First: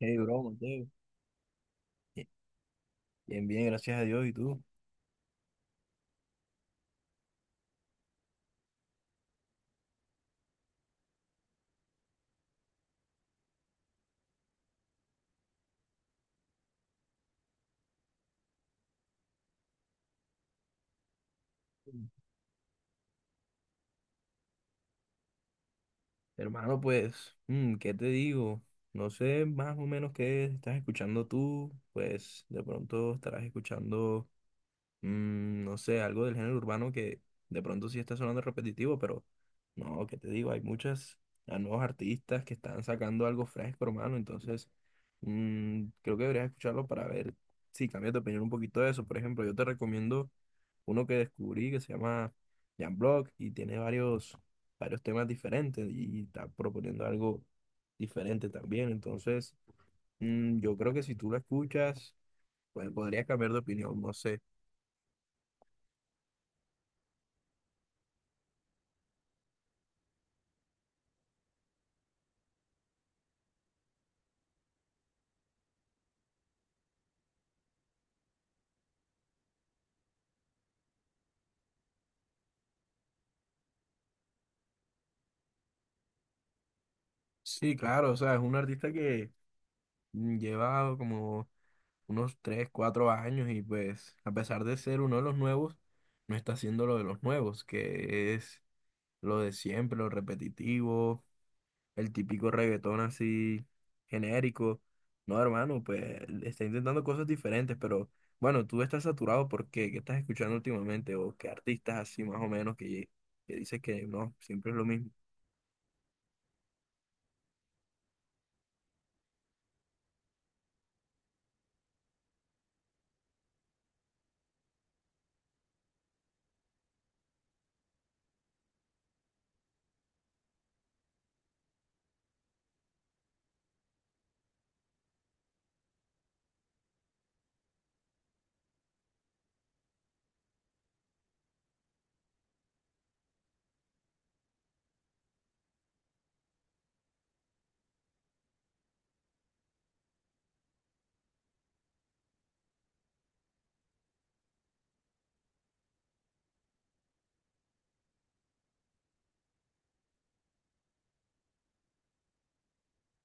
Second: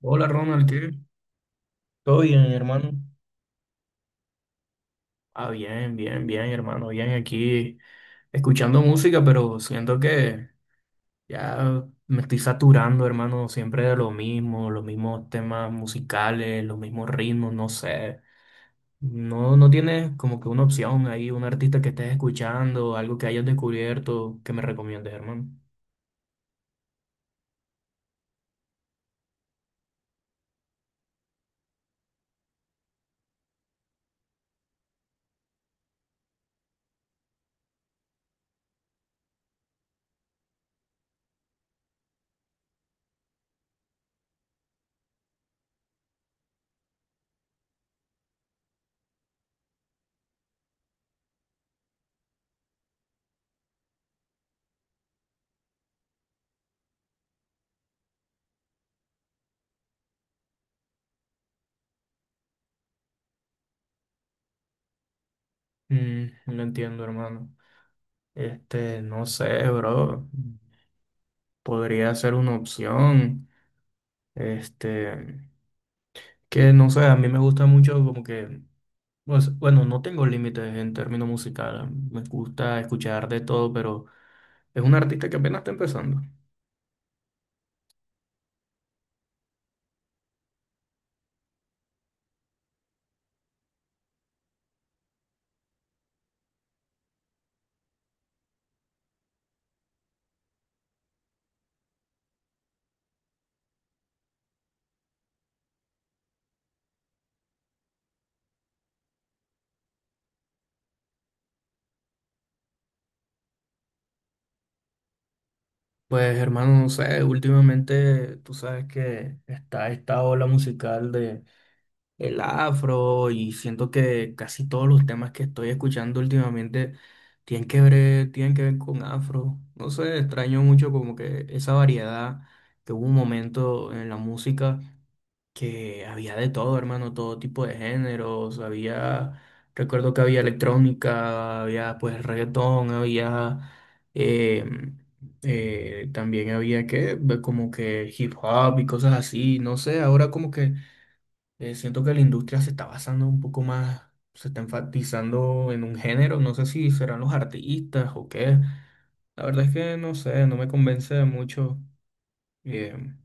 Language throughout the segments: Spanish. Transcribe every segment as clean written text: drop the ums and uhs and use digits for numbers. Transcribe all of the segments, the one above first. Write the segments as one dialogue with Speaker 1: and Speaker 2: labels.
Speaker 1: Hey,
Speaker 2: Hola
Speaker 1: bro,
Speaker 2: Ronald,
Speaker 1: Mateo.
Speaker 2: ¿qué? Todo bien, hermano.
Speaker 1: Bien, bien, gracias a Dios. ¿Y tú?
Speaker 2: Ah, bien, bien, bien, hermano, bien aquí escuchando música, pero siento que ya me estoy saturando, hermano, siempre de lo mismo, los mismos temas musicales, los mismos ritmos, no sé. No, no tienes como que una opción ahí, un artista que estés escuchando, algo que hayas descubierto que me recomiendes, hermano.
Speaker 1: Hermano, pues, ¿qué te digo? No sé más o menos qué estás escuchando tú. Pues de pronto estarás escuchando, no sé, algo del género urbano que de pronto sí está sonando repetitivo, pero no, ¿qué te digo? Hay muchas a nuevos artistas que están sacando algo fresco, hermano. Entonces, creo que deberías escucharlo para ver si cambias de opinión un poquito de eso. Por ejemplo, yo te recomiendo uno que descubrí que se llama Jan Block y tiene varios temas diferentes y está proponiendo algo diferente también. Entonces, yo creo que si tú lo escuchas, pues podrías cambiar de opinión, no sé.
Speaker 2: Mm, no entiendo, hermano. Este, no sé, bro. Podría ser una opción. Este. Que no sé, a mí me gusta mucho como que, pues, bueno, no tengo límites en términos musicales. Me gusta escuchar de todo, pero es un artista que apenas está empezando.
Speaker 1: Sí, claro, o sea, es un artista que lleva como unos 3 4 años y pues a pesar de ser uno de los nuevos, no está haciendo lo de los nuevos, que es lo de siempre, lo repetitivo, el típico reggaetón así genérico. No, hermano, pues está intentando cosas diferentes, pero bueno, tú estás saturado porque qué estás escuchando últimamente o qué artistas así más o menos que dices que no, siempre es lo mismo.
Speaker 2: Pues hermano, no sé, últimamente tú sabes que está esta ola musical de el afro y siento que casi todos los temas que estoy escuchando últimamente tienen que ver con afro. No sé, extraño mucho como que esa variedad que hubo un momento en la música, que había de todo, hermano, todo tipo de géneros, había, recuerdo que había electrónica, había pues reggaetón, había, eh, también había que, como que hip hop y cosas así, no sé, ahora como que siento que la industria se está basando un poco más, se está enfatizando en un género, no sé si serán los artistas o qué, la verdad es que no sé, no me convence mucho. em,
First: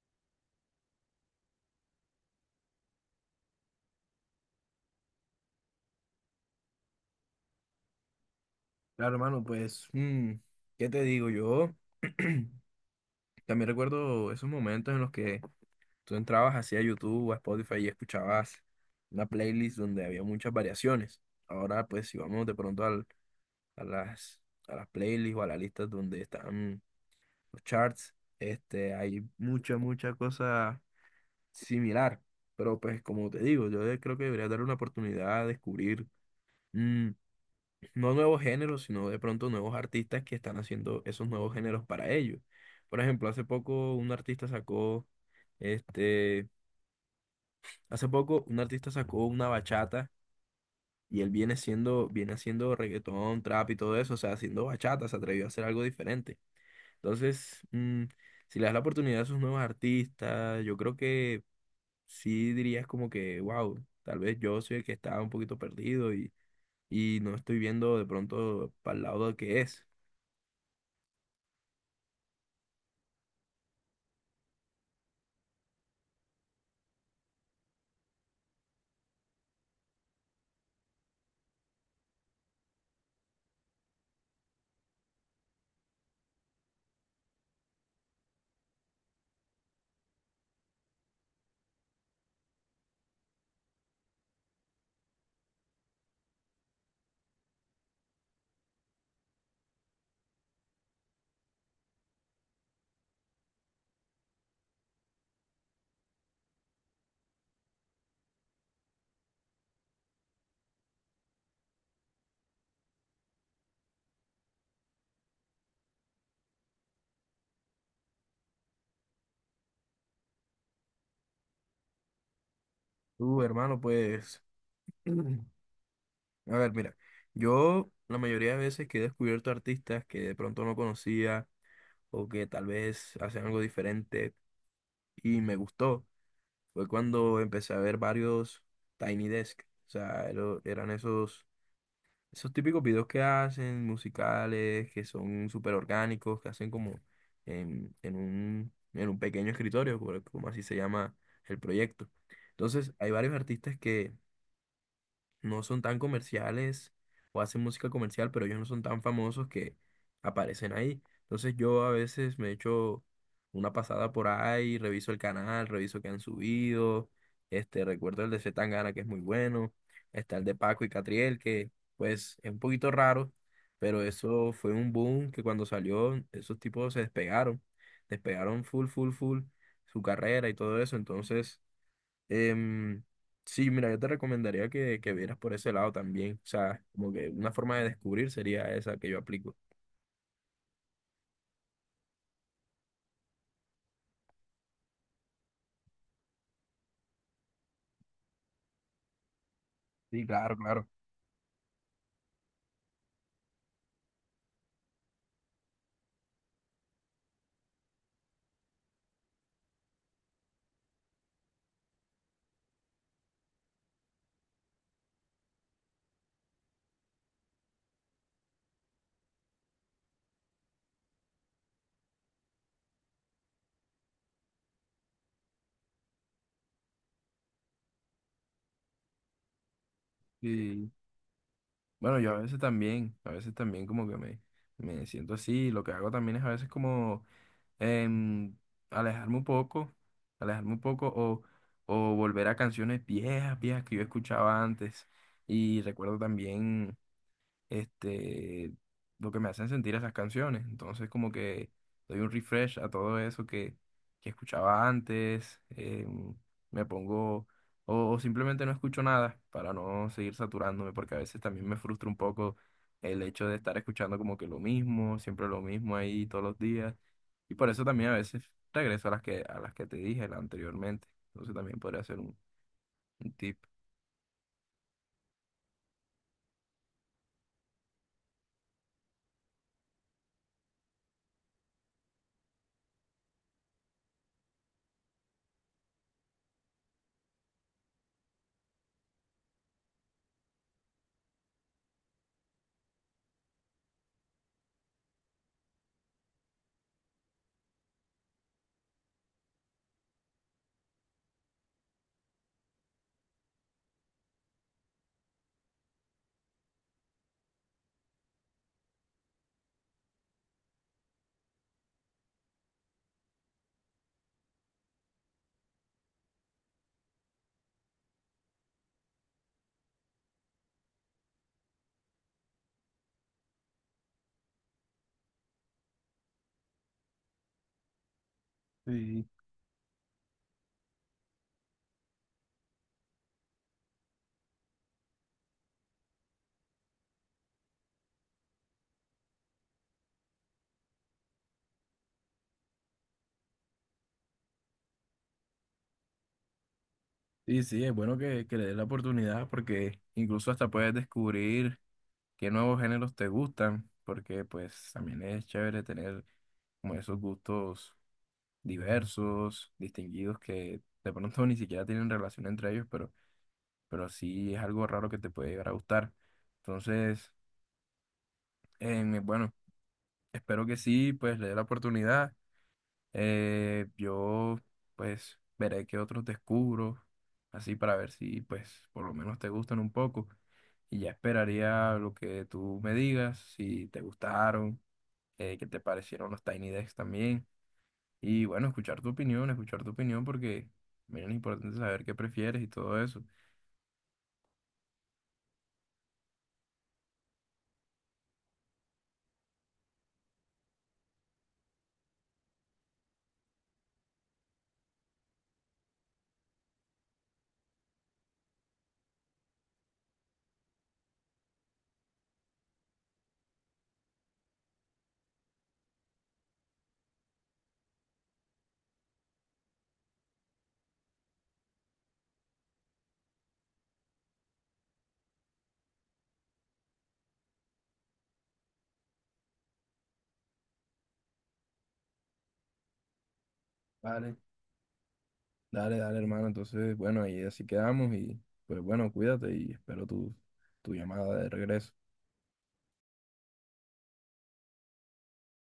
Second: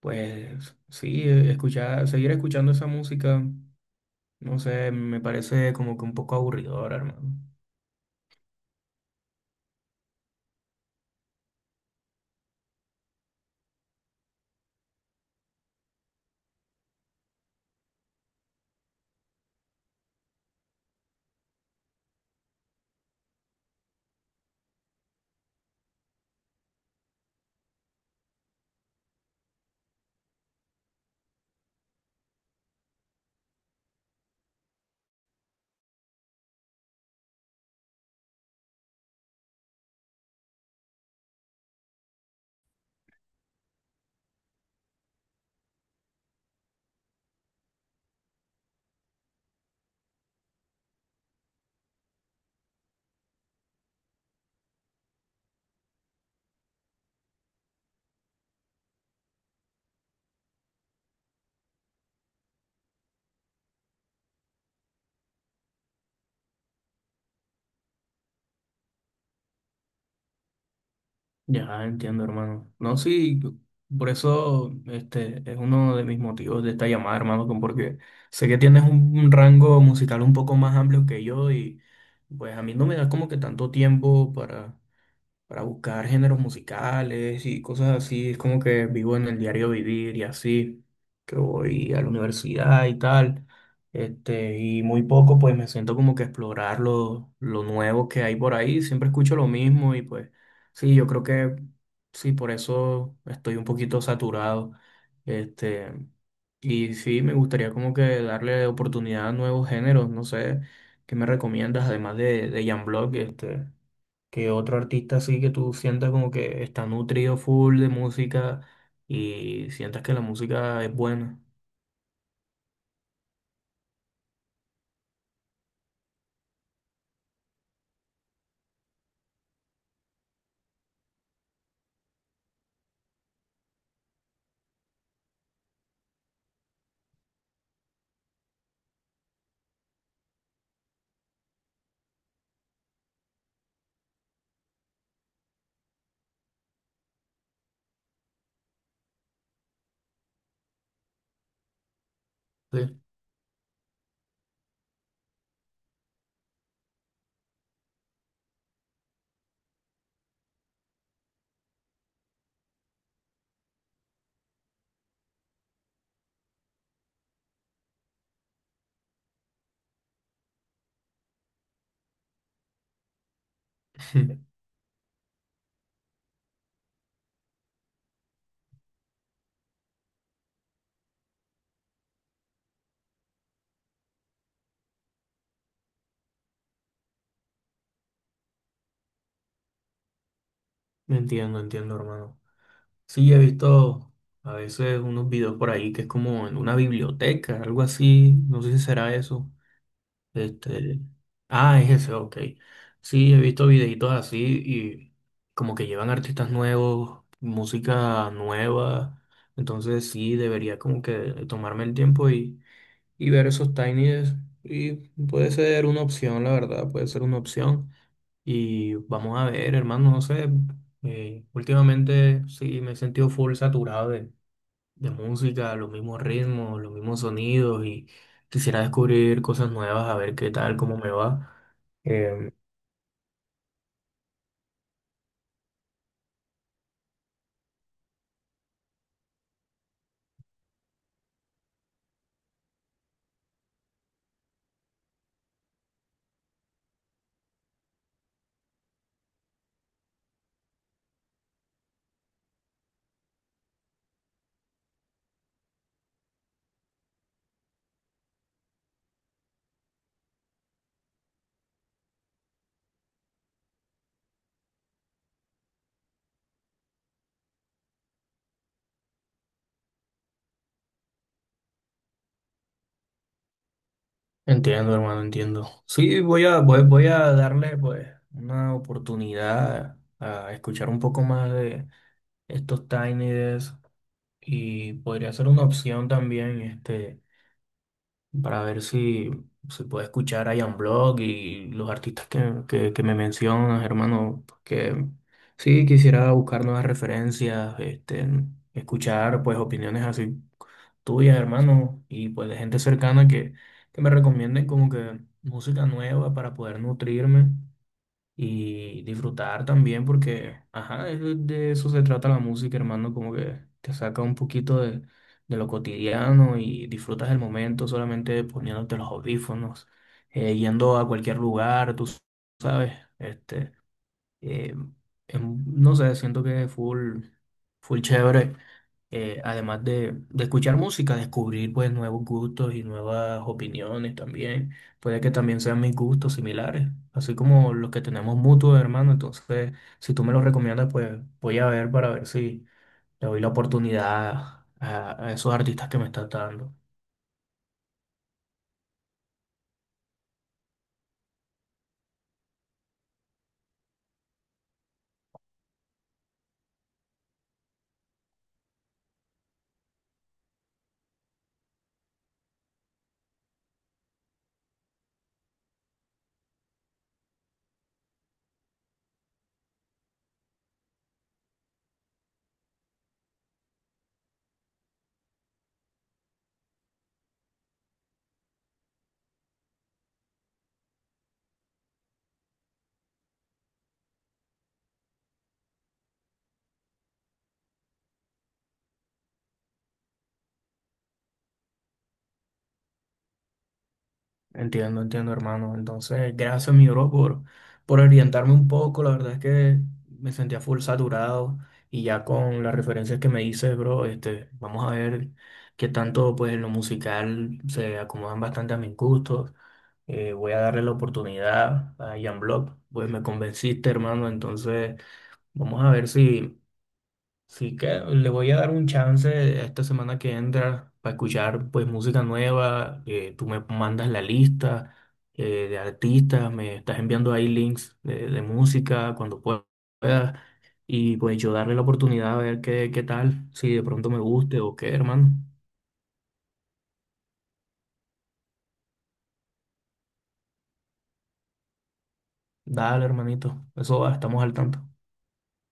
Speaker 2: pues sí, escuchar, seguir escuchando esa música, no sé, me parece como que un poco aburridora, hermano.
Speaker 1: Claro, hermano, pues, ¿qué te digo? Yo también recuerdo esos momentos en los que tú entrabas así a YouTube o a Spotify y escuchabas una playlist donde había muchas variaciones. Ahora, pues, si vamos de pronto a a las playlists o a las listas donde están los charts, este, hay mucha cosa similar. Pero pues como te digo, yo creo que debería dar una oportunidad a descubrir mm, no nuevos géneros, sino de pronto nuevos artistas que están haciendo esos nuevos géneros para ellos. Por ejemplo, este, hace poco un artista sacó una bachata y él viene haciendo reggaetón, trap y todo eso, o sea, haciendo bachata, se atrevió a hacer algo diferente. Entonces, si le das la oportunidad a esos nuevos artistas, yo creo que sí dirías como que, wow, tal vez yo soy el que está un poquito perdido y no estoy viendo de pronto para el lado que es.
Speaker 2: Ya entiendo, hermano. No, sí, por eso este es uno de mis motivos de esta llamada, hermano, porque sé que tienes un rango musical un poco más amplio que yo y pues a mí no me da como que tanto tiempo para buscar géneros musicales y cosas así. Es como que vivo en el diario vivir y así, que voy a la universidad y tal. Este, y muy poco pues me siento como que explorar lo nuevo que hay por ahí. Siempre escucho lo mismo y pues sí, yo creo que sí, por eso estoy un poquito saturado. Este, y sí, me gustaría como que darle oportunidad a nuevos géneros, no sé, ¿qué me recomiendas además de Jan Block, este? Que otro artista así que tú sientas como que está nutrido full de música y sientas que la música es buena.
Speaker 1: Tú, hermano, pues, a ver, mira, yo la mayoría de veces que he descubierto artistas que de pronto no conocía o que tal vez hacen algo diferente y me gustó, fue cuando empecé a ver varios Tiny Desk. O sea, eran esos esos típicos videos que hacen, musicales, que son súper orgánicos, que hacen como en en un pequeño escritorio, como así se llama el proyecto. Entonces,
Speaker 2: Sí.
Speaker 1: hay varios artistas que no son tan comerciales o hacen música comercial, pero ellos no son tan famosos que aparecen ahí. Entonces yo a veces me echo una pasada por ahí, reviso el canal, reviso qué han subido, este, recuerdo el de C. Tangana que es muy bueno, está el de Paco y Catriel que pues es un poquito raro, pero eso fue un boom que cuando salió esos tipos se despegaron, despegaron, full su carrera y todo eso, entonces... Em, sí, mira, yo te recomendaría que vieras por ese lado también. O sea, como que una forma de descubrir sería esa que yo aplico.
Speaker 2: Entiendo, entiendo, hermano. Sí, he visto a veces unos videos por ahí que es como en una biblioteca, algo así. No sé si será eso.
Speaker 1: Sí, claro, claro.
Speaker 2: Este... Ah, es ese, ok. Sí, he visto videitos así y como que llevan artistas nuevos, música nueva. Entonces sí, debería como que tomarme el tiempo y ver esos tinies. Y puede ser una opción, la verdad, puede ser una opción. Y vamos a ver, hermano, no sé. Últimamente sí me he sentido full saturado de música, los mismos ritmos, los mismos sonidos y quisiera descubrir cosas nuevas, a ver qué tal,
Speaker 1: Sí,
Speaker 2: cómo me va.
Speaker 1: bueno, yo a
Speaker 2: Em,
Speaker 1: veces también como que me siento así. Lo que hago también es a veces como em, alejarme un alejarme un poco o volver a canciones viejas que yo escuchaba antes. Y recuerdo también este, lo que me hacen sentir esas canciones. Entonces, como que doy un refresh a todo eso que escuchaba antes, me pongo, o simplemente no escucho nada para no seguir saturándome, porque a veces también me frustra un poco el hecho de estar escuchando como que lo mismo, siempre lo mismo ahí todos los días. Y por eso también a veces regreso a a las que te dije anteriormente. Entonces también podría ser un tip.
Speaker 2: Entiendo, hermano, entiendo. Sí, voy a darle pues una oportunidad a escuchar un poco más de estos Tiny Desk. Y podría ser una opción también, este, para ver si se puede escuchar a Ian Block y los artistas que me mencionas, hermano, porque sí quisiera buscar nuevas referencias, este, escuchar pues opiniones así tuyas, hermano, y pues de gente cercana que me recomienden como que música nueva para poder nutrirme y disfrutar también porque, ajá, es de eso se trata la música, hermano, como que te saca un poquito de lo cotidiano y disfrutas el momento solamente poniéndote los audífonos, yendo a cualquier lugar, tú sabes, este, eh, no sé, siento que es full, full chévere.
Speaker 1: Sí.
Speaker 2: Además de escuchar música, descubrir pues nuevos gustos y nuevas opiniones también. Puede que también sean mis gustos similares, así como los que tenemos mutuos, hermano. Entonces, si tú me los recomiendas, pues voy a ver para ver si le doy la oportunidad a esos artistas que me estás dando.
Speaker 1: Sí, sí, es bueno que le des la oportunidad porque incluso hasta puedes descubrir qué nuevos géneros te gustan, porque pues también es chévere tener como esos gustos diversos, distinguidos, que de pronto ni siquiera tienen relación entre ellos, pero sí es algo raro que te puede llegar a gustar. Entonces, bueno, espero que sí, pues le dé la oportunidad. Yo, pues, veré qué otros descubro, así para ver si, pues, por lo menos te gustan un poco. Y ya esperaría lo que tú me digas, si te gustaron, qué te parecieron los Tiny Decks también. Y bueno, escuchar tu opinión porque, mira, es importante saber qué prefieres y todo eso.
Speaker 2: Entiendo, entiendo, hermano. Entonces, gracias, mi bro, por orientarme un poco. La verdad es que me sentía full saturado y ya con las referencias que me dices, bro, este, vamos a ver qué tanto, pues, en lo musical se acomodan bastante a mis gustos. Voy a darle la oportunidad a Jan Block. Pues me convenciste, hermano. Entonces, vamos a ver si. Sí que le voy a dar un chance esta semana que entra para escuchar pues música nueva. Tú me mandas la lista de artistas, me estás enviando ahí links de música cuando puedas y pues yo darle la oportunidad a ver qué, qué tal, si de pronto me
Speaker 1: Vale.
Speaker 2: guste o qué, hermano.
Speaker 1: Dale, dale, hermano. Entonces, bueno, ahí así quedamos y, pues, bueno, cuídate y espero tu llamada de regreso.
Speaker 2: Dale, hermanito, eso va, estamos al tanto.